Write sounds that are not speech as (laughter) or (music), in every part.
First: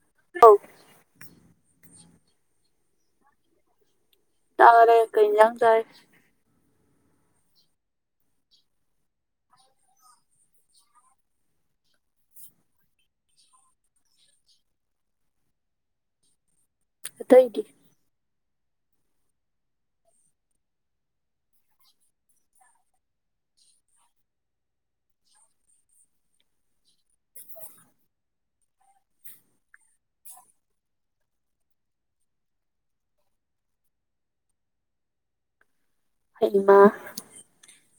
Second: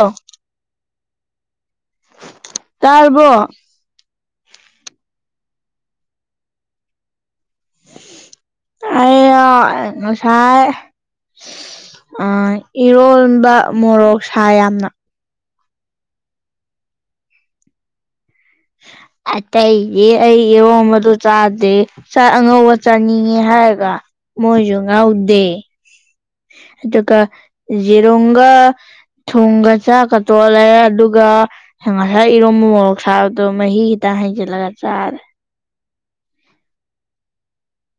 ꯑꯧ ꯇꯥꯔꯕꯣ ꯇꯥꯔꯦ ꯀꯩ ꯏꯟꯖꯥꯡ ꯆꯥꯏ ꯑꯩꯔꯣ ꯉꯁꯥꯏ ꯑ ꯏꯔꯣꯟꯕ ꯃꯣꯔꯣꯛ ꯁꯥꯢ ꯌꯥꯝꯅ ꯑꯇꯩꯗꯤ ꯑꯇꯩꯗꯤ ꯑꯩ ꯏꯔꯣꯟꯕꯗꯨ ꯆꯥꯗꯦ ꯆꯥꯛ ꯑꯉꯧꯕ ꯆꯥꯅꯤꯡꯉꯤ ꯍꯥꯏꯔꯒ ꯃꯣꯏꯖꯨ ꯉꯧꯗꯦ ꯑꯗꯨꯒ ꯌꯦꯔꯨꯝꯒ ꯊꯨꯝꯒ ꯆꯥꯛꯀ ꯇꯣꯠꯂꯦ ꯑꯗꯨꯒ ꯉꯁꯥꯏ ꯏꯔꯣꯝ ꯕ ꯃꯣꯔꯣꯛ ꯁꯥꯕꯗꯣ ꯃꯍꯤ ꯈꯤꯇ ꯍꯩꯖꯤꯜꯂꯒ ꯆꯥꯔꯦ ꯍꯩꯃꯥ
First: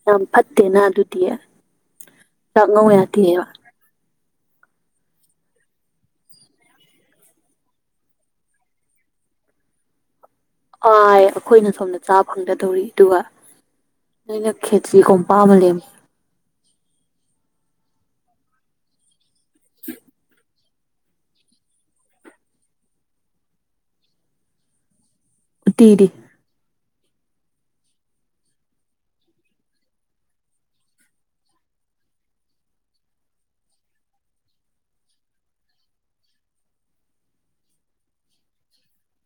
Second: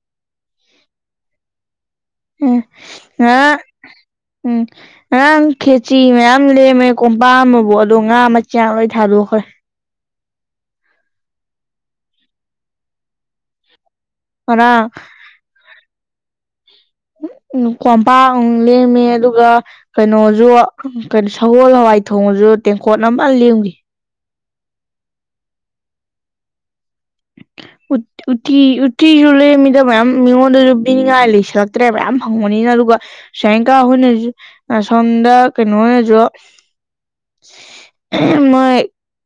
ꯌꯥꯝ ꯐꯠꯇꯦꯅꯥ ꯑꯗꯨꯗꯤ ꯑꯦ ꯆꯥꯛ ꯉꯧ ꯌꯥꯗꯦꯕ ꯉꯥꯔꯥꯡ ꯎꯝ ꯉꯔꯥꯡ ꯈꯦꯆꯤ ꯃꯌꯥꯝ ꯂꯦꯝꯃꯦ ꯀꯣꯝꯄꯥꯛ ꯑꯃꯕꯨ ꯑꯗꯣ ꯉꯥ ꯃꯆꯥꯛ ꯂꯣꯏ ꯊꯥꯗꯣꯛꯈꯔꯦ ꯑꯥꯏ ꯑꯈꯣꯏꯅ ꯁꯣꯝꯗ ꯆꯥ ꯐꯪꯗ ꯗꯧꯔꯤ ꯗꯨꯒ ꯅꯣꯏꯅ ꯈꯦꯆꯤ ꯀꯣꯝꯄꯥꯛ ꯑꯃ ꯂꯦꯝꯃꯤ ꯀꯣꯝꯄꯥꯛ ꯑꯃꯨꯛ ꯂꯦꯝꯃꯦ ꯑꯗꯨꯒ ꯀꯩꯅꯣꯖꯨ ꯁꯒꯣꯜ ꯍꯋꯥꯏ ꯊꯣꯡꯕꯖꯨ ꯇꯦꯡꯀꯣꯠ ꯑꯃ ꯂꯦꯝꯒꯤ ꯎꯇꯤꯗꯤ ꯎꯠ ꯎꯇꯤ ꯎꯇꯤꯖꯨ ꯂꯦꯝꯃꯤꯗ ꯃꯌꯥꯝ ꯃꯤꯉꯣꯟꯗꯖꯨ ꯄꯤꯅꯤꯡꯉꯥꯏ ꯂꯩꯁꯜꯂꯛꯇ꯭ꯔꯦ ꯃꯌꯥꯝ ꯐꯪꯕꯅꯤꯅ ꯑꯗꯨꯒ ꯁꯦꯡꯀꯥ ꯍꯣꯏꯅꯖꯨ ꯑꯁꯣꯟꯗ ꯀꯩꯅꯣ ꯍꯣꯏꯅꯖꯨ ꯃꯣꯏ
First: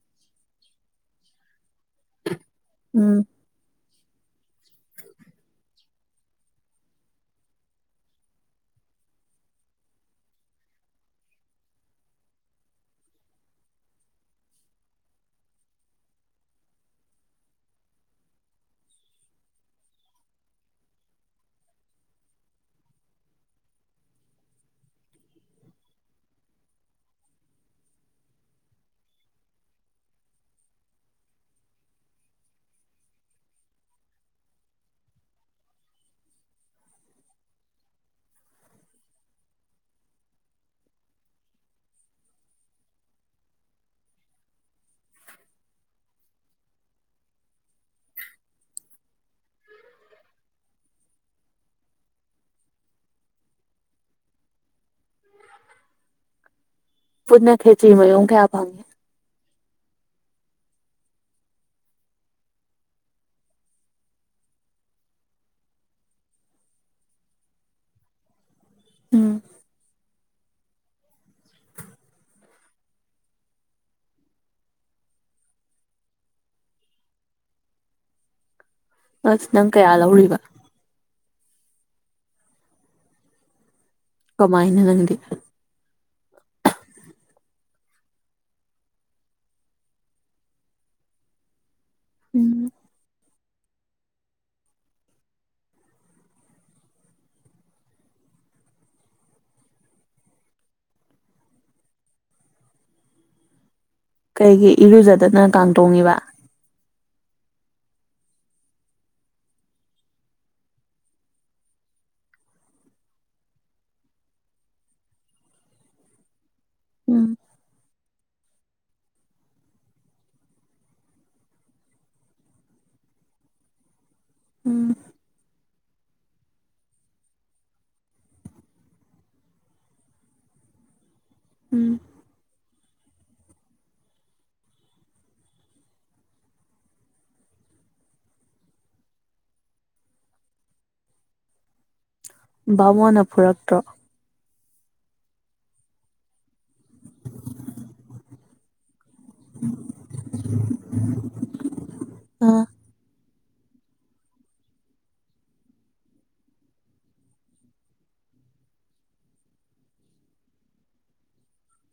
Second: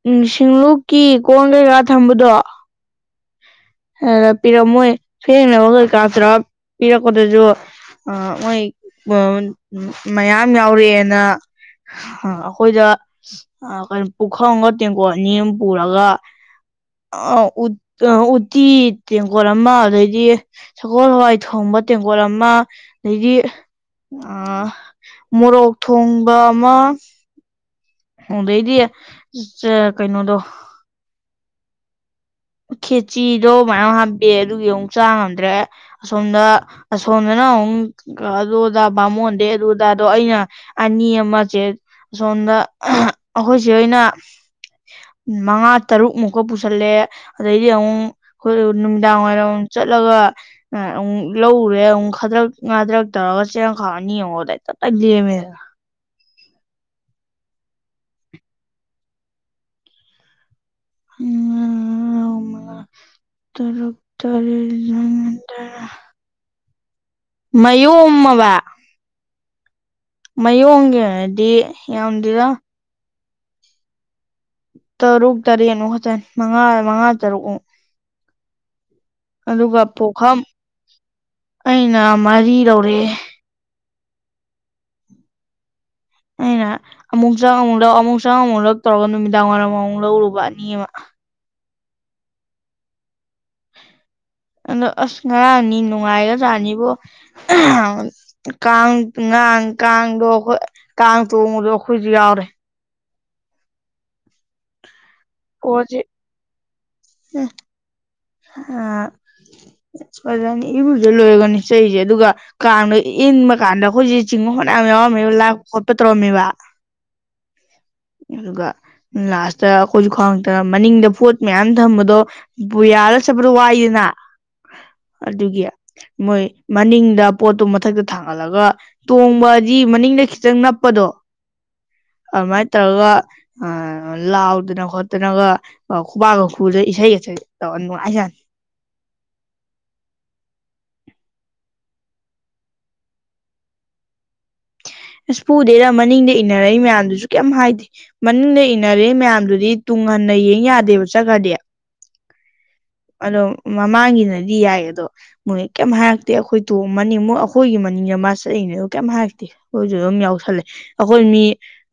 ꯎꯝ ꯁꯤꯡꯂꯨꯞꯀꯤ ꯀꯣꯟ ꯀꯩꯀꯥ ꯊꯝꯕꯗꯣ ꯎꯝ ꯍꯗ ꯄꯤꯔꯝꯃꯣꯏ ꯐꯦꯡꯅꯕ ꯀꯩꯀꯥ ꯇꯧꯔꯥ ꯄꯤꯔꯛꯄꯗꯖꯨ ꯑꯥ ꯃꯣꯏ ꯑ ꯃꯌꯥꯝ ꯌꯥꯎꯔꯛꯑꯦꯅ ꯍꯥ ꯑꯈꯣꯏꯗ ꯑꯥ ꯀꯩꯅꯣ ꯄꯨꯈꯝ ꯑꯝꯒ ꯇꯦꯡꯀꯣꯠ ꯑꯅꯤ ꯑꯝ ꯄꯨꯔꯒ ꯑꯥ ꯎꯠ ꯑ ꯎꯇꯤ ꯇꯦꯡꯀꯣꯠ ꯑꯃ ꯑꯗꯩꯗꯤ ꯁꯒꯣꯜ ꯍꯋꯥꯏ ꯊꯣꯡꯕ ꯇꯦꯡꯒꯣꯠ ꯑꯃ ꯑꯗꯒꯤ ꯑꯥ ꯃꯣꯔꯣꯛ ꯊꯣꯡꯕ ꯑꯃ ꯑꯗꯩꯗꯤ ꯆ ꯀꯩꯅꯣꯗꯣ ꯈꯦꯆꯤꯗꯣ ꯃꯌꯥꯝ ꯍꯥꯞꯄꯦ ꯑꯗꯨꯒꯤ ꯑꯃꯨꯛ ꯆꯥ ꯉꯝꯗ꯭ꯔꯦ ꯑꯁꯣꯝꯗ ꯑꯁꯣꯝꯗꯅ ꯑꯎꯝ ꯒ ꯑꯗꯨ ꯗꯥ ꯕꯥꯥꯃꯣꯟꯗꯩꯩ ꯑꯗꯨꯗꯥꯗꯣ ꯑꯩꯅ ꯑꯅꯤ ꯑꯃ ꯆꯦ ꯑꯁꯣꯟꯗ ꯑꯍ ꯑꯈꯣꯏ ꯆꯦ ꯍꯣꯏꯅ ꯃꯉꯥ ꯇꯔꯨꯛ ꯃꯨꯛꯀ ꯄꯨꯁꯜꯂꯦ ꯑꯗꯩꯗꯤ ꯑꯃꯨꯛ ꯈꯣꯏꯗꯨ ꯅꯨꯃꯤꯗꯥꯡ ꯋꯥꯏꯔꯝ ꯑꯃꯨꯛ ꯆꯠꯂꯒ ꯑꯥ ꯑꯃꯨꯛ ꯂꯧꯔꯨꯔꯦ ꯑꯃꯨꯛ ꯈꯗ꯭ꯔꯛ ꯉꯥꯗ꯭ꯔꯛ ꯇꯧꯔꯒ ꯆꯦꯔꯪ ꯈꯥꯎ ꯑꯅꯤ ꯑꯃꯨꯛ ꯑꯗꯩ ꯇꯞ ꯇꯥꯏ ꯂꯦꯝꯃꯦꯗꯅꯥ ꯄꯨꯟꯅ ꯈꯦꯆꯤ ꯃꯌꯣꯝ ꯀꯌꯥ ꯐꯪꯉꯤ (unintelligible) ꯃꯉꯥ ꯇꯔꯨꯛ ꯇꯔꯦꯠ (unintelligible) ꯃꯌꯣꯝꯃꯕꯥ ꯎꯝ ꯃꯌꯣꯝꯒꯤ ꯑꯣꯏꯔꯗꯤ ꯌꯥꯝꯗꯦꯗ ꯇꯔꯨꯛ ꯇꯔꯦꯠ ꯃꯨꯛ ꯈꯛꯇꯅꯤ ꯃꯉꯥ ꯃꯉꯥ ꯇꯔꯨꯛ ꯃꯨꯛ ꯑꯁ ꯅꯪ ꯑꯗꯨꯒ ꯀꯌꯥ ꯂꯧꯔꯤꯕ ꯄꯣꯈꯝ ꯑꯩꯅ ꯃꯔꯤ ꯂꯧꯔꯑꯦ ꯀꯃꯥꯏꯅ ꯅꯪꯗꯤ ꯑꯩꯅ ꯑꯃꯨꯛ ꯆꯪ ꯑꯃꯨꯛ ꯂꯧ ꯑꯃꯨꯛ ꯆꯪ ꯑꯃꯨꯛ ꯂꯧ ꯇꯧꯔꯒ ꯅꯨꯃꯤꯗꯥꯡ ꯋꯥꯏꯔꯝ ꯑꯃꯨꯛ ꯂꯧꯔꯨꯕ ꯑꯅꯤ ꯑꯃ ꯎꯝ ꯑꯗꯣ ꯑꯁ ꯉꯔꯥꯡꯅꯤ ꯅꯨꯡꯉꯥꯏꯒꯖꯥꯠꯅꯤꯕꯣ ꯀꯥꯡ ꯉꯥꯡ ꯀꯥꯡꯗꯣ ꯑꯈꯣꯏ ꯀꯥꯡ ꯇꯣꯡꯕꯗꯣ ꯑꯈꯣꯏꯖꯨ ꯌꯥꯎꯔꯦ ꯀꯩꯒꯤ ꯏꯔꯨꯖꯗꯅ ꯑꯣꯖꯤ ꯀꯥꯡꯇꯣꯡꯉꯤꯕ ꯎ ꯑꯥ ꯐꯖꯅ ꯏꯔꯨꯖ ꯂꯣꯏꯔꯒꯅꯤ ꯆꯠꯏꯖꯦ ꯑꯗꯨꯒꯥ ꯀꯥꯡꯗ ꯏꯟꯕ ꯀꯥꯟꯗ ꯈꯣꯏꯖꯦ ꯆꯤꯡꯕ ꯐꯅ꯭ꯌꯥꯝ ꯌꯥꯎꯔꯝꯃꯦꯕ ꯂꯥꯛꯄ ꯈꯣꯠꯄ ꯇꯧꯔꯝꯃꯦꯕ ꯎꯝ (inaudible) ꯑꯗꯨꯒ ꯂꯥꯁꯇ ꯑꯈꯣꯏꯖꯨ ꯈꯪꯉꯛꯇꯅ ꯃꯅꯤꯡꯗ ꯄꯣꯠ ꯃꯌꯥꯝ ꯊꯝꯕꯗꯣ ꯕꯨ ꯌꯥꯜꯂ ꯆꯠꯄꯗꯨ ꯋꯥꯏꯌꯦꯗꯅꯥ ꯎꯝ ꯑꯗꯨꯒꯤ ꯃꯣꯏ ꯃꯅꯤꯡꯗ ꯄꯣꯠꯇꯨ ꯃꯊꯛꯇ ꯊꯥꯡꯒꯠꯂꯒ ꯇꯣꯡꯕꯗꯤ ꯃꯅꯤꯡꯗ ꯈꯤꯇꯪ ꯅꯞꯄꯗꯣ ꯎꯝ ꯑꯗꯨꯃꯥꯏ ꯇꯧꯔꯒ ꯑ ꯂꯥꯎꯗꯅ ꯈꯣꯠꯇꯅꯒ ꯑꯩ ꯈꯨꯕꯥꯛꯀ ꯈꯨꯗꯅ ꯏꯁꯩꯒ ꯁꯛ ꯇꯧꯔ ꯅꯨꯡꯉꯥꯏꯖꯥꯠꯅꯤ ꯕꯥꯃꯣꯟꯅ ꯐꯨꯔꯛꯇ꯭ꯔꯣ ꯑꯁ ꯐꯨꯗꯦꯗ ꯃꯅꯤꯡꯗ ꯏꯟꯅꯔꯛꯏ ꯃꯌꯥꯝꯗꯨꯖꯨ ꯀꯩꯝ ꯍꯥꯏꯗ ꯃꯅꯤꯡꯗ ꯏꯟ ꯢꯟꯅꯔꯛꯏ ꯃꯌꯥꯝꯗꯨꯗꯤ ꯇꯨꯡ ꯍꯟꯅ ꯌꯦꯡ ꯌꯥꯗꯦꯕ ꯆꯠꯈ꯭ꯔꯥꯗꯤ ꯑꯣ ꯑꯗꯣ ꯃꯃꯥꯡꯒꯤꯅꯗꯤ ꯌꯥꯏ ꯑꯗꯣ ꯃꯣꯏ ꯀꯩꯝ ꯍꯥꯏꯔꯛꯇꯦ ꯑꯈꯣꯏ ꯇꯣꯡꯃꯅꯤꯡ ꯃꯣꯏ ꯑꯈꯣꯏꯒꯤ ꯃꯅꯤꯡꯗ ꯃꯥ ꯆꯠꯂꯤꯅꯤ ꯑꯗꯨ ꯀꯩꯝ ꯍꯥꯏꯔꯛꯇꯦ ꯑꯈꯣꯏꯖꯨ ꯑꯗꯨꯝ ꯌꯥꯎꯁꯜꯂꯦ ꯑꯈꯣꯏ ꯃꯤ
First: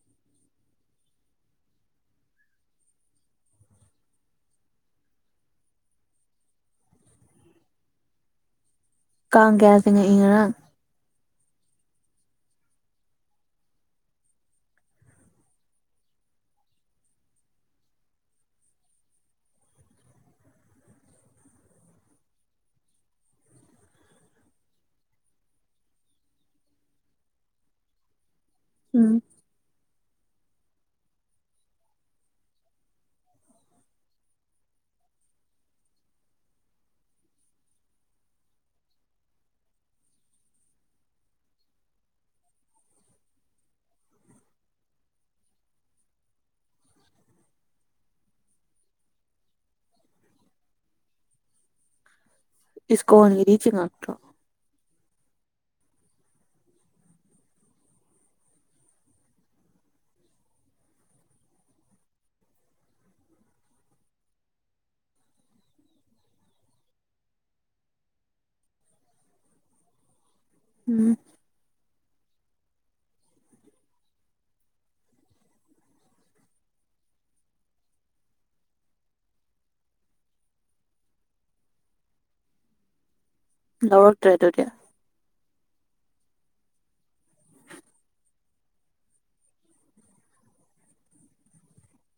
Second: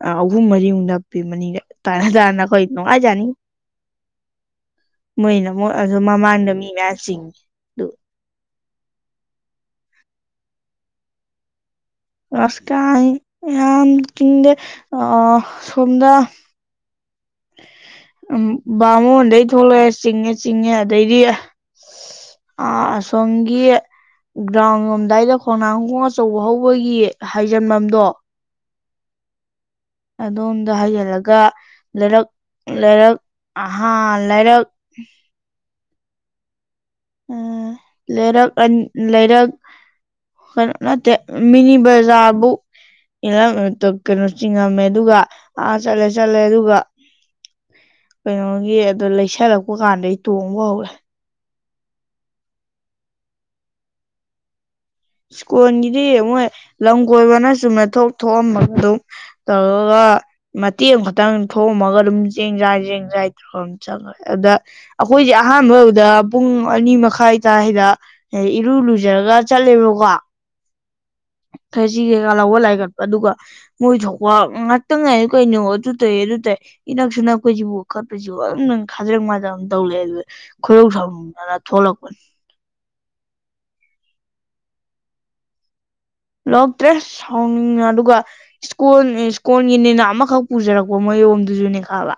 ꯑ ꯑꯍꯨꯝ ꯃꯔꯤꯃꯨꯛ ꯅꯞꯄꯤ ꯃꯅꯤꯡꯗ ꯇꯥꯅ ꯇꯥꯅ ꯑꯈꯣꯏ ꯅꯨꯡꯉꯥꯏꯖꯥꯠꯅꯤ ꯃꯣꯏꯅ ꯃꯨꯛ ꯑꯗꯨ ꯃꯃꯥꯡꯗ ꯃꯤ ꯃꯌꯥꯝ ꯆꯤꯡꯉꯤ ꯑꯗꯨ ꯀꯥꯡ ꯀꯌꯥ ꯆꯪꯉꯛꯏ ꯉꯔꯥꯡ ꯑꯁ ꯀꯥꯡ ꯌꯥꯝ ꯆꯤꯡꯗꯦ ꯑ ꯑꯁꯣꯝꯗ ꯑꯝ ꯕꯥꯃꯣꯟꯗꯩ ꯊꯣꯛꯂꯛꯑꯦ ꯆꯤꯡꯉꯦ ꯆꯤꯡꯉꯦ ꯑꯗꯩꯗꯤ ꯑ ꯑꯁꯣꯝꯒꯤ ꯒ꯭ꯔꯥꯎꯟ ꯂꯣꯝꯗꯥꯏꯗ ꯈꯣꯡꯅꯥꯡꯒꯣꯡ ꯑꯆꯧꯕ ꯍꯧꯕꯒꯤ ꯍꯥꯏꯖꯟꯕꯝꯗꯣ ꯎꯝ ꯑꯗꯣꯝꯗ ꯍꯩꯖꯜꯂꯒ ꯂꯩꯔꯛ ꯂꯩꯔꯛ ꯑꯍꯥ ꯂꯩꯔꯛ ꯎꯝ ꯂꯩꯔꯛ ꯑꯟ ꯂꯩꯔꯛ ꯀꯩꯅꯣ ꯅꯠꯇꯦ ꯃꯤꯅꯤ ꯕꯖꯥꯔꯕꯨ (unintelligible) ꯀꯩꯅꯣ ꯆꯤꯡꯉꯝꯃꯦ ꯑꯗꯨꯒ ꯑꯥ ꯆꯠꯂꯦ ꯆꯠꯂꯦ ꯑꯗꯨꯒ ꯀꯩꯅꯣꯒꯤ ꯑꯗꯨ ꯂꯩꯁꯜꯂꯛꯄ ꯀꯥꯟꯗꯩ ꯇꯣꯡꯕ ꯍꯧꯔꯦ ꯏꯁꯀꯣꯟꯒꯤꯗꯤ ꯆꯤꯡꯉꯛꯇ꯭ꯔꯣ ꯏꯁ꯭ꯀꯣꯟꯒꯤꯗꯤ ꯃꯣꯏ ꯂꯝ ꯀꯣꯏꯕꯅ ꯆꯨꯝꯅ ꯊꯣꯛ ꯊꯣꯛꯑꯝꯃꯒ ꯑꯗꯨꯝ ꯇꯧꯔꯒ ꯃꯇꯦꯛ ꯑꯃ ꯈꯇꯪ ꯊꯣꯝꯃꯒ ꯑꯗꯨꯝ ꯆꯦꯡ ꯖꯥ ꯆꯦꯡꯖꯥꯥꯏ ꯇꯧꯔꯝ ꯆꯪꯒ꯭ꯔꯦ ꯑꯗꯨꯗ ꯑꯈꯣꯏꯗꯤ ꯑꯍꯥꯟꯕ ꯎꯕꯗ ꯄꯨꯡ ꯑꯅꯤ ꯃꯈꯥꯏ ꯇꯥꯏꯗ ꯏꯔꯨ ꯂꯨꯖꯔꯒ ꯆꯠꯂꯦꯕꯀꯣ ꯎꯝ ꯈꯦꯆꯤ ꯀꯩꯀꯥ ꯂꯧꯕ ꯂꯥꯏ ꯀꯠꯄ ꯑꯗꯨꯒ ꯃꯣꯏ ꯊꯣꯛꯄ ꯉꯥꯠꯇꯪ ꯉꯥꯏꯌꯣ ꯀꯩꯅꯣ ꯑꯗꯨ ꯇꯩ ꯑꯗꯨ ꯇꯩ ꯏꯅꯛꯁꯨ ꯅꯛꯄꯖꯤꯕꯨ ꯀꯠꯄꯁꯤꯕꯨ ꯑꯗꯨꯝ ꯈꯗꯔꯛ ꯃꯥꯗ꯭ꯔꯛ ꯑꯝ ꯇꯧ ꯂꯩ ꯈꯣꯢꯗꯧ ꯁꯥꯎꯅꯤꯡꯗꯅ ꯊꯣꯛꯂꯛꯄꯅꯤ ꯂꯧꯔꯛꯇ꯭ꯔꯦ ꯑꯗꯨꯗꯤ ꯂꯧꯔꯛꯇ꯭ꯔꯦ ꯁꯥꯎꯅꯤꯡꯉꯦ ꯑꯗꯨꯒ ꯏꯁꯀꯣꯟ ꯏꯁꯀꯣꯟꯜꯒꯤꯅꯦꯅ ꯑꯃꯈꯛ ꯄꯨꯖꯔꯛꯄ ꯃꯌꯣꯝꯗꯨꯖꯨꯅꯦ ꯈꯥꯕ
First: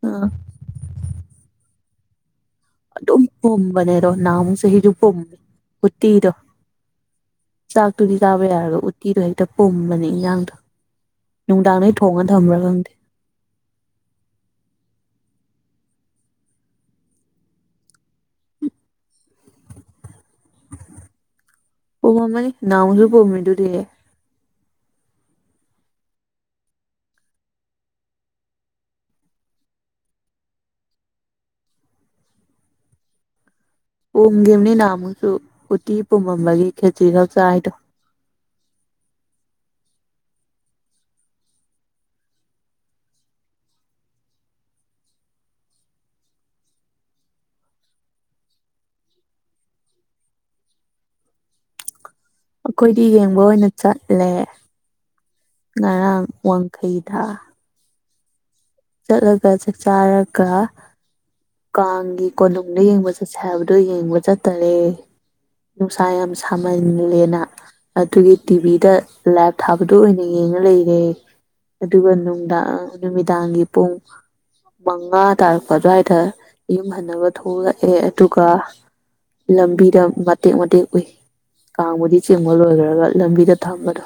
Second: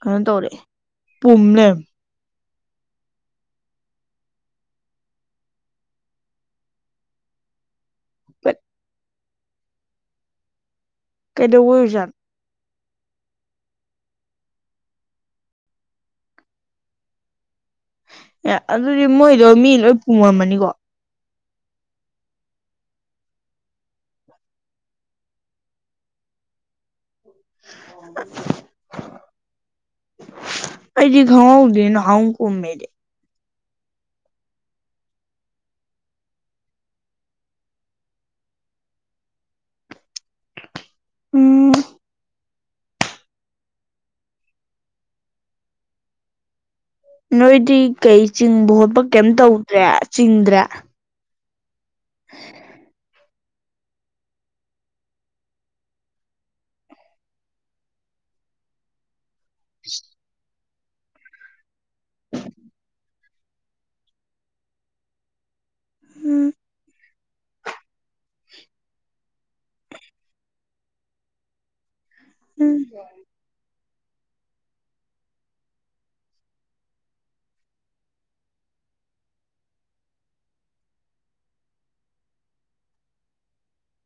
ꯀꯅꯣ ꯑꯥ ꯇꯧꯔꯦ ꯄꯨꯝ ꯂꯩꯔꯝ ꯑꯗꯨꯝ ꯄꯨꯝꯕꯅꯦ ꯑꯗꯣ ꯅꯍꯃꯨꯛ ꯍꯤꯔꯨꯛ ꯄꯨꯝ ꯎꯠꯇꯤꯗꯣ ꯆꯥꯛꯇꯨꯗꯤ ꯆꯥꯕ ꯌꯥꯏꯌꯦꯕ ꯎꯠꯇꯤꯗꯣ ꯍꯦꯛꯇ ꯄꯨꯝꯕꯅꯦ ꯏꯟꯖꯥꯡꯗꯣ ꯀꯩꯗꯧꯕꯩ ꯅꯨꯡꯗꯥꯡꯗꯩ ꯑꯣꯏꯖꯥꯠꯅꯣ ꯊꯣꯡꯉ ꯊꯝꯕ꯭ꯔ ꯈꯪꯗꯦ ꯑꯦ ꯑꯗꯨꯗꯤ ꯃꯣꯏꯗꯣ ꯃꯤ ꯂꯣꯏ ꯄꯨꯝꯃꯝꯃꯅꯤꯀꯣ ꯄꯨꯃꯝꯃꯅꯤ ꯅꯍꯥꯟꯃꯨꯛꯁꯨ ꯄꯨꯃꯤꯗꯨꯗꯤ (inaudible) ꯑꯩꯗꯤ ꯈꯪꯍꯧꯗꯦ ꯅꯍꯥꯃꯨꯛ ꯄꯨꯝꯃꯦꯗꯤ ꯄꯨꯝꯒꯤꯝꯅꯤ ꯅꯍꯥꯟꯃꯨꯛꯁꯨ ꯎꯠꯇꯤ ꯄꯨꯝꯃꯝꯕꯒꯤ ꯈꯦꯆ꯭ꯔꯤ ꯈꯛ ꯆꯥꯏꯗꯣ ꯎꯝ ꯅꯣꯏꯗꯤ ꯀꯩ ꯆꯤꯡꯕ ꯈꯣꯠꯄ ꯀꯦꯝ ꯇꯧꯗ꯭ꯔꯦ ꯆꯤꯡꯗ꯭ꯔꯦ (inaudible) ꯑꯈꯣꯏꯗꯤ ꯌꯦꯡꯕ ꯑꯣꯏꯅ ꯆꯠꯂꯦ ꯉꯔꯥꯡ ꯋꯥꯡꯈꯩꯗ ꯆꯠꯂꯒ ꯆꯥꯛ ꯆꯥꯔꯒ ꯀꯥꯡꯒꯤ ꯀꯣꯅꯨꯡꯗ ꯌꯦꯡꯕ ꯆꯠꯁꯦ ꯍꯥꯏꯕꯗꯣ ꯌꯦꯡꯕ ꯆꯠꯇꯔꯦ ꯅꯨꯡꯁꯥ ꯌꯥꯝ ꯎꯝ ꯁꯥꯃꯜꯂꯦꯅꯥ ꯑꯗꯨꯒꯤ ꯇꯤꯚꯤꯗ ꯂꯥꯏꯚ ꯊꯥꯕꯗꯣ ꯑꯣꯏꯅ ꯌꯦꯡꯉ ꯂꯩꯔꯦ ꯑꯗꯨꯒ ꯅꯨ ꯗꯥꯡ ꯎꯝ ꯅꯨꯃꯤꯗꯥꯡꯒꯤ ꯄꯨꯡ ꯃꯉꯥ ꯇꯥꯔꯛꯄ ꯑꯗꯨꯋꯥꯏꯗ ꯌꯨꯝ ꯍꯟꯅꯕ ꯊꯣꯛꯂꯛꯑꯦ ꯑꯗꯨꯒ ꯂꯝꯕꯤꯗ ꯃꯇꯦꯛ ꯃꯇꯦꯛ ꯎꯏ ꯫ ꯀꯥꯡꯕꯨꯗꯤ ꯆꯤꯡꯕ ꯂꯣꯏꯒ꯭ꯔꯒ ꯂꯝꯕꯤꯗ ꯊꯝꯕꯗꯣ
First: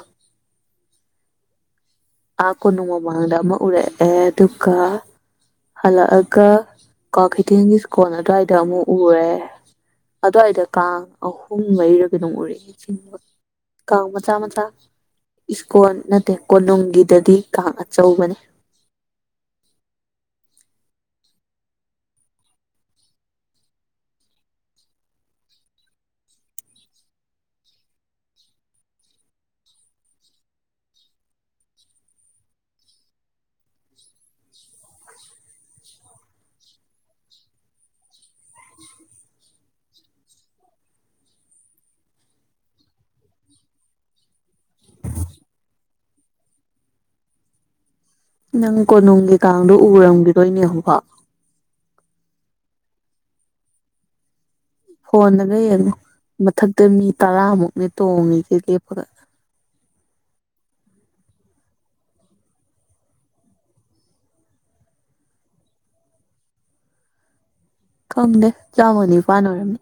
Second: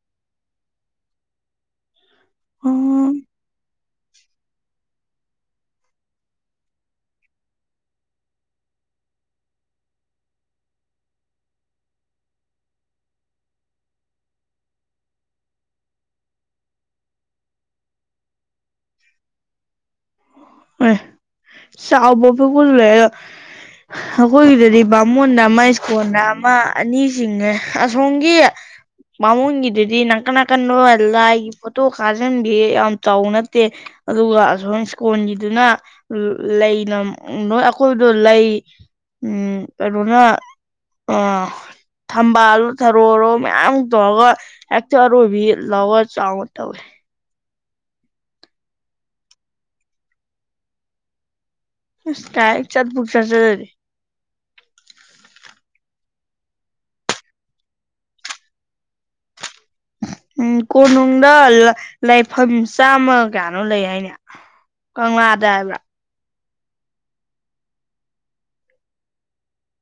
(inaudible) ꯑꯥ ꯀꯣꯅꯨꯡ ꯑꯣ ꯃꯃꯥꯡꯗ ꯑꯃ ꯎꯔꯛꯑꯦ ꯗꯨꯒ ꯍꯜꯂꯛꯑꯒ ꯀ꯭ꯋꯥꯀꯩꯊꯦꯟꯒꯤ ꯁ꯭ꯀꯣꯟ ꯑꯗ꯭ꯋꯥꯏꯗ ꯑꯃꯨꯛ ꯎꯔꯦ ꯫ ꯑꯗ꯭ꯋꯥꯏꯗ ꯀꯥꯡ ꯑꯍꯨꯝ ꯃꯔꯤꯔꯥ ꯀꯩꯅꯣꯝ ꯎꯔꯛꯑꯦ ꯆꯤꯡꯕ ꯀꯥꯡ ꯃꯆꯥ ꯃꯆꯥ ꯏꯁ꯭ꯀꯣꯟ ꯅꯠꯇꯦ ꯀꯣꯅꯨꯡꯒꯤꯗꯗꯤ ꯀꯥꯡ ꯑꯆꯧꯕꯅꯤ ꯑꯦ ꯆꯥꯎꯕ ꯄꯤꯛꯄ ꯂꯩꯔ ꯑꯈꯣꯏꯒꯤꯗꯗꯤ ꯕꯥꯃꯣꯟꯗ ꯑꯃ ꯁ꯭ꯀꯣꯟꯗ ꯑꯃ ꯑꯅꯤ ꯆꯤꯡꯉꯦ ꯑꯁꯣꯝꯒꯤ ꯃꯥꯃꯣꯟ ꯒꯤꯗꯨꯗꯤ ꯅꯥꯀꯟ ꯅꯥꯀꯟ ꯔꯣ ꯂꯥꯏꯒꯤ ꯐꯣꯇꯣ ꯈꯥꯖꯟꯕꯤ ꯌꯥꯝ ꯆꯥꯎꯕ ꯅꯠꯇꯦ ꯑꯗꯨꯒ ꯑꯁꯣꯝ ꯀꯣꯟꯒꯤꯗꯨꯅ ꯂꯩꯅ ꯅꯣꯏ ꯑꯈꯣꯏꯗꯣ ꯂꯩ ꯎꯝ ꯀꯔꯣꯅ ꯑꯥ ꯊꯝꯕꯥꯜꯂꯣ ꯊꯔꯣꯔꯣ ꯃꯌꯥꯝ ꯇꯧꯔꯒ ꯍꯦꯛꯇ ꯑꯔꯣꯏꯕꯤ ꯂꯋꯥ ꯆꯥꯎꯅ ꯇꯧꯋꯦ ꯅꯪ ꯀꯣꯅꯨꯡꯒꯤ ꯀꯥꯡꯗꯣ ꯎꯔꯝꯒꯤꯔꯣꯏꯅꯦ ꯑꯃꯨꯛꯐꯥꯎ ꯑꯁ ꯀꯥꯏ ꯆꯠꯕꯨꯛ ꯆꯠꯖꯗꯔ꯭ꯤ ꯐꯣꯟꯗꯒ ꯌꯦꯡꯉꯨ ꯃꯊꯛꯇ ꯃꯤ ꯇꯔꯥꯃꯨꯛꯅꯦ ꯇꯣꯡꯉꯤꯖꯦ ꯂꯦꯞꯄꯒ ꯎꯝ ꯀꯣꯅꯨꯡꯗ ꯂ ꯂꯥꯏꯐꯝ ꯆꯥꯝꯃ ꯒ ꯀꯌꯥꯅꯣ ꯂꯩ ꯍꯥꯏꯅꯦ ꯀꯪꯂꯥꯗ ꯍꯥꯏꯕ꯭ꯔ ꯈꯪꯗꯦ ꯆꯥꯝꯃꯒꯅꯤꯄꯥꯥꯟ ꯑꯣꯏꯔꯝꯅꯤ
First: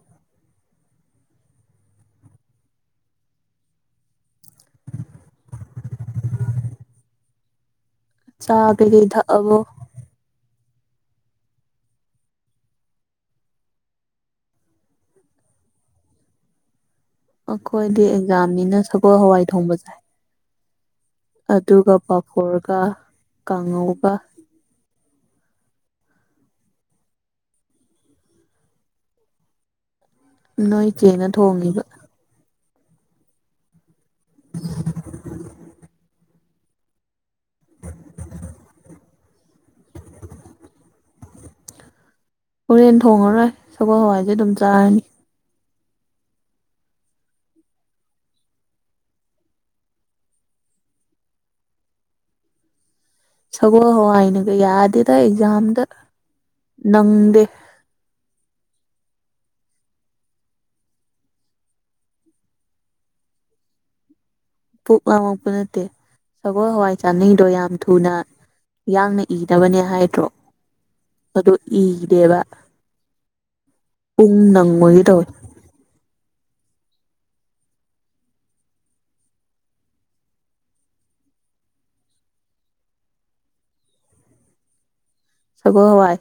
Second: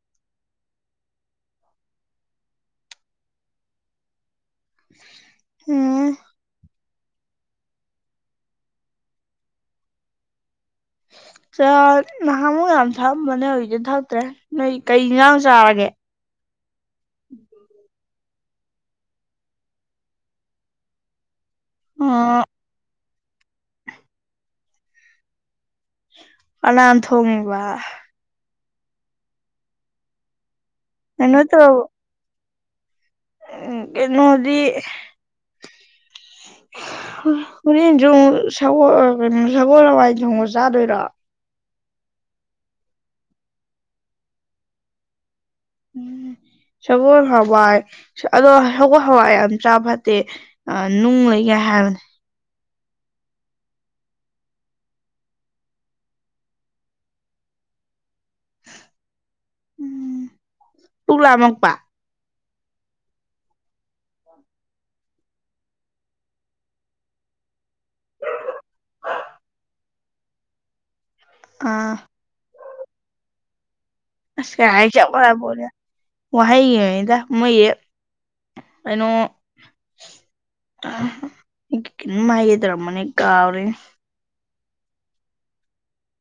(inaudible) ꯎꯝ ꯆꯥ ꯀꯩꯀꯩ ꯊꯛꯑꯕꯣ ꯆꯥ ꯅꯍꯥꯃꯨꯛ ꯌꯥꯝ ꯊꯛꯑꯝꯕꯅꯦ ꯍꯧꯖꯤꯛꯇꯤ ꯊꯛꯇ꯭ꯔꯦ ꯅꯣꯏ ꯀꯩ ꯏꯟꯖꯥꯡ ꯆꯥꯔꯒꯦ꯫ ꯑꯈꯣꯏꯗꯤ ꯑꯦꯛꯖꯥꯝꯅꯤꯅ ꯁꯒꯣꯜ ꯍꯋꯥꯏ ꯊꯣꯡꯕ ꯆꯥꯏ ꯫ ꯑꯗꯨꯒ ꯑ ꯄꯐꯣꯔꯒ ꯀꯥꯡꯉꯧꯒ ꯫ ꯀꯅꯥꯟ ꯊꯣꯡꯉꯤꯕ ꯫ ꯅꯣꯏ ꯆꯦꯅ ꯀꯩꯅꯣ ꯊꯣꯡꯉꯤꯕ ꯫ ꯎꯝ ꯀꯩꯅꯣꯗꯤ ꯫ ꯍꯨ ꯍꯨꯔꯦꯟꯖꯨ ꯑꯃꯨꯛ ꯁꯧꯒꯣ ꯑ ꯀꯩꯅꯣ ꯁꯒꯣꯜ ꯍꯋꯥꯏ ꯊꯣꯡꯕ ꯆꯥꯗꯣꯏꯔꯣ ꯍꯣꯔꯦꯟ ꯊꯣꯡꯉꯔꯣꯏ ꯁꯒꯣꯜ ꯍꯋꯥꯏꯖꯦ ꯑꯗꯨꯝ ꯆꯥꯔꯅꯤ ꯎꯝ ꯁꯒꯣꯜ ꯍꯋꯥꯏ ꯑꯗꯣ ꯁꯒꯣꯜ ꯍꯋꯥꯏ ꯌꯥꯝ ꯆꯥ ꯐꯠꯇꯦ ꯑꯥ ꯅꯨꯡ ꯂꯩꯒ ꯍꯥꯏꯕꯅꯦ ꯁꯒꯣꯜ ꯍꯋꯥꯏꯅꯒ ꯌꯥꯗꯦꯗ ꯑꯦꯛꯖꯥꯝꯗ ꯅꯪꯗꯦ ꯫ ꯎꯝ ꯄꯨꯛ ꯂꯥꯝꯃꯛꯄ ꯄꯨꯛ ꯂꯥꯝꯃꯛꯄ ꯅꯠꯇꯦ ꯁꯒꯣꯜ ꯍꯋꯥꯏ ꯆꯥꯅꯩꯗꯣ ꯌꯥꯝ ꯊꯨꯅ ꯌꯥꯡꯅ ꯏꯅꯕꯅꯦ ꯍꯥꯏꯗ꯭ꯔꯣ ꯑꯗꯣ ꯑꯥ ꯏꯗꯦꯕ ꯄꯨꯡ ꯑꯁ ꯀꯩ ꯍꯥꯏ ꯅꯪꯉꯣꯏꯒꯦ ꯆꯞ ꯇꯧꯋꯦ ꯃꯥꯟꯅ ꯄꯣꯠꯅꯤꯗꯥ ꯋꯥꯍꯩꯒꯤꯅꯤꯗ ꯃꯣꯏꯖꯦ ꯀꯩꯅꯣ ꯑꯥꯥ ꯀꯩꯅꯣꯝ ꯍꯥꯏꯒꯦ ꯇꯧꯔꯝꯕꯅꯦ ꯀꯥꯎꯔꯦꯅꯦ ꯁꯒꯣꯜ ꯍꯋꯥꯏ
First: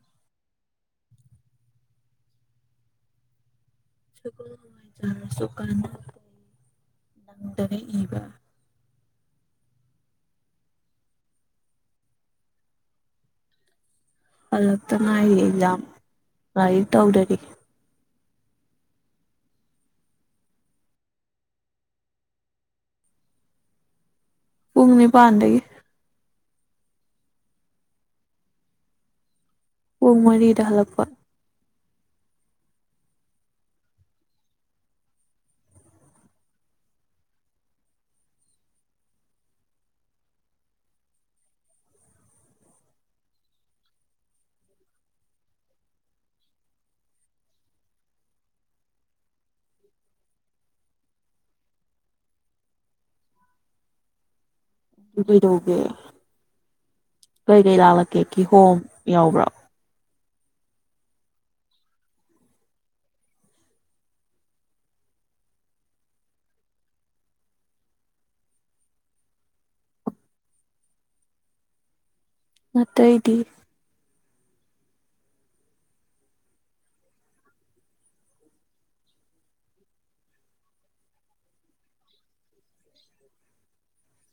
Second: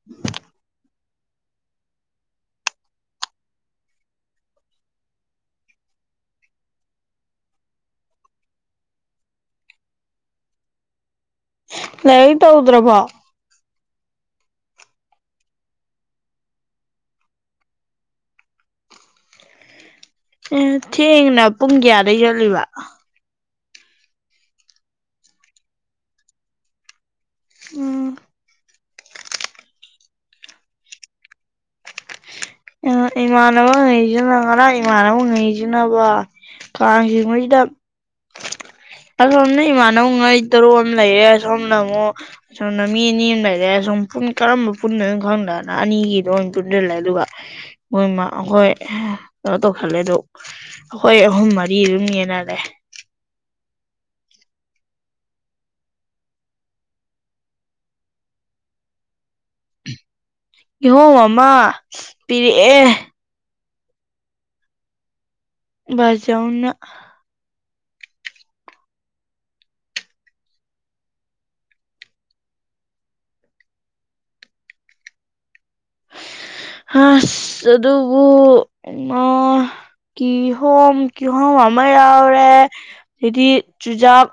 (inaudible) ꯁꯒꯣꯜ ꯍꯋꯥꯏ ꯆꯥꯔꯁꯨ ꯀꯥꯟꯅ ꯅꯪꯗꯔꯦ ꯏꯕ ꯂꯥꯏꯔꯤꯛ ꯇꯧꯗ꯭ꯔꯕꯣ ꯍꯂꯛꯇ ꯉꯥꯏꯔꯤꯌꯦ ꯑꯦꯛꯖꯥꯝ ꯂꯥꯏꯔꯤꯛ ꯇꯧꯗ꯭ꯔꯗꯤ ꯑꯦ ꯊꯦꯡꯅ ꯄꯨꯡ ꯀꯌꯥꯗꯩ ꯆꯠꯂꯤꯕ ꯄꯨꯡ ꯅꯤꯄꯥꯟꯗꯒꯤ ꯎꯝ ꯄꯨꯡ ꯃꯔꯤꯗ ꯍꯜꯂꯛꯄ ꯑꯥ ꯏꯃꯥꯟꯅꯕꯒꯩꯁꯨ ꯉꯔꯥꯡ ꯏꯃꯥꯟꯕ (unintelligible) ꯖꯤꯅꯕ ꯀꯥꯡ ꯆꯤꯡꯕꯩꯁꯤꯗ ꯑꯁꯣꯝꯅ ꯏꯃꯥꯟꯅꯕꯉꯩ ꯇꯔꯨꯛ ꯑꯃ ꯂꯩꯔꯦ ꯁꯣꯝꯗ ꯑꯃꯨꯛ ꯁꯣꯝꯅ ꯃꯤ ꯑꯅꯤ ꯂꯩꯔꯦ ꯁꯣꯝ ꯄꯨꯡ ꯀꯔꯝꯕ ꯄꯨꯟꯗꯣꯏꯅꯣ ꯈꯪꯗꯗꯅ ꯑꯅꯤꯒꯤꯗꯣ ꯑꯣꯏꯅ ꯄꯨꯟꯁꯜꯂꯦ ꯑꯗꯨꯒ ꯃꯣꯏ ꯃꯥ ꯑꯈꯣꯏ ꯀꯩꯅꯣ ꯇꯧꯁꯜꯂꯦ ꯑꯗꯨ ꯑꯈꯣꯏ ꯑꯍꯨꯝ ꯃꯔꯤ ꯑꯗꯨꯝ ꯌꯦꯟꯅꯔꯦ ꯀꯩꯗꯧꯒꯦ ꯀꯩ ꯀꯩ ꯂꯥꯛꯂꯛꯀꯦ ꯀꯤꯍꯣꯝ ꯌꯥꯎꯕ꯭ꯔꯣ ꯀꯤꯍꯣꯝ ꯑꯃ ꯄꯤꯔꯛꯑꯦ ꯕꯥꯆꯧꯅꯥ ꯑꯇꯩꯗꯤ ꯍꯁ ꯑꯗꯨꯕꯨ ꯃꯥ ꯀꯤꯍꯣꯝ ꯀꯤꯍꯣꯝ ꯑꯃ ꯌꯥꯎꯔꯦ ꯑꯗꯩꯗꯤ ꯆꯨꯖꯥꯛ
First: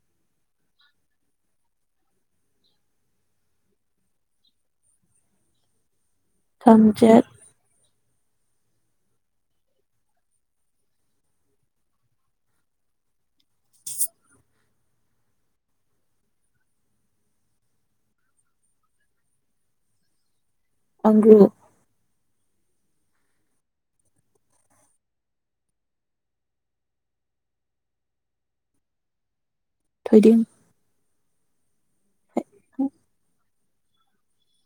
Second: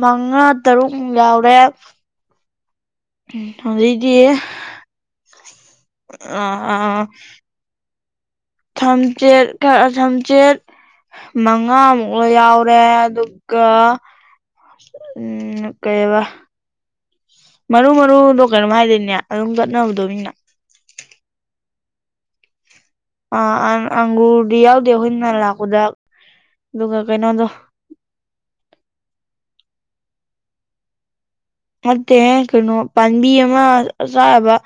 ꯃꯉꯥ ꯇꯔꯨꯛꯃꯨꯛ ꯌꯥꯎꯔꯦ ꯍꯧꯖꯤꯛꯗꯤ ꯑꯥ ꯊꯝꯆꯦꯠ ꯊꯝꯆꯦꯠ ꯊꯝꯆꯦꯠ ꯃꯉꯥꯃꯨꯛ ꯌꯥꯎꯔꯦ ꯑꯗꯨꯒ ꯎꯝ ꯀꯩꯕ ꯃꯔꯨ ꯃꯔꯨꯗꯣ ꯀꯩꯅꯣꯝ ꯍꯥꯏꯗꯥꯏꯅꯦ ꯑꯗꯨꯝ ꯀꯠꯅꯕꯗꯣ ꯃꯤꯅꯥ ꯑꯪꯒꯨꯔ ꯑꯥ ꯑꯥ ꯑꯪꯒꯨꯔꯗꯤ ꯌꯥꯎꯗꯦ ꯑꯈꯣꯏ ꯅꯍꯥꯟ ꯂꯥꯛꯄꯗ ꯑꯗꯨꯒ ꯀꯩꯅꯣꯗꯣ ꯊꯣꯏꯗꯤꯡ ꯅꯠꯇꯦꯍꯦ ꯀꯩꯅꯣ ꯄꯥꯟꯕꯤ ꯑꯃ ꯆꯥ ꯌꯥꯕ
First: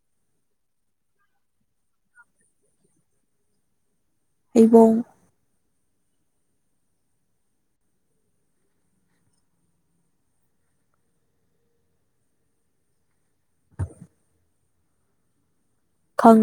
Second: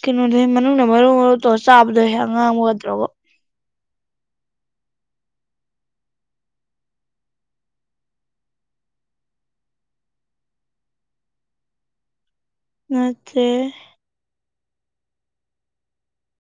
ꯀꯩꯅꯣꯗ ꯃꯅꯨꯡꯗ ꯃꯔꯨ ꯃꯔꯨ ꯇꯧꯔꯒ ꯆꯥꯕꯗꯣ ꯍꯦꯛ ꯑꯉꯥꯡꯕꯒ ꯇꯧꯔꯥ ꯍꯩꯕꯣꯡ ꯅꯠꯇꯦ ꯈꯥꯡ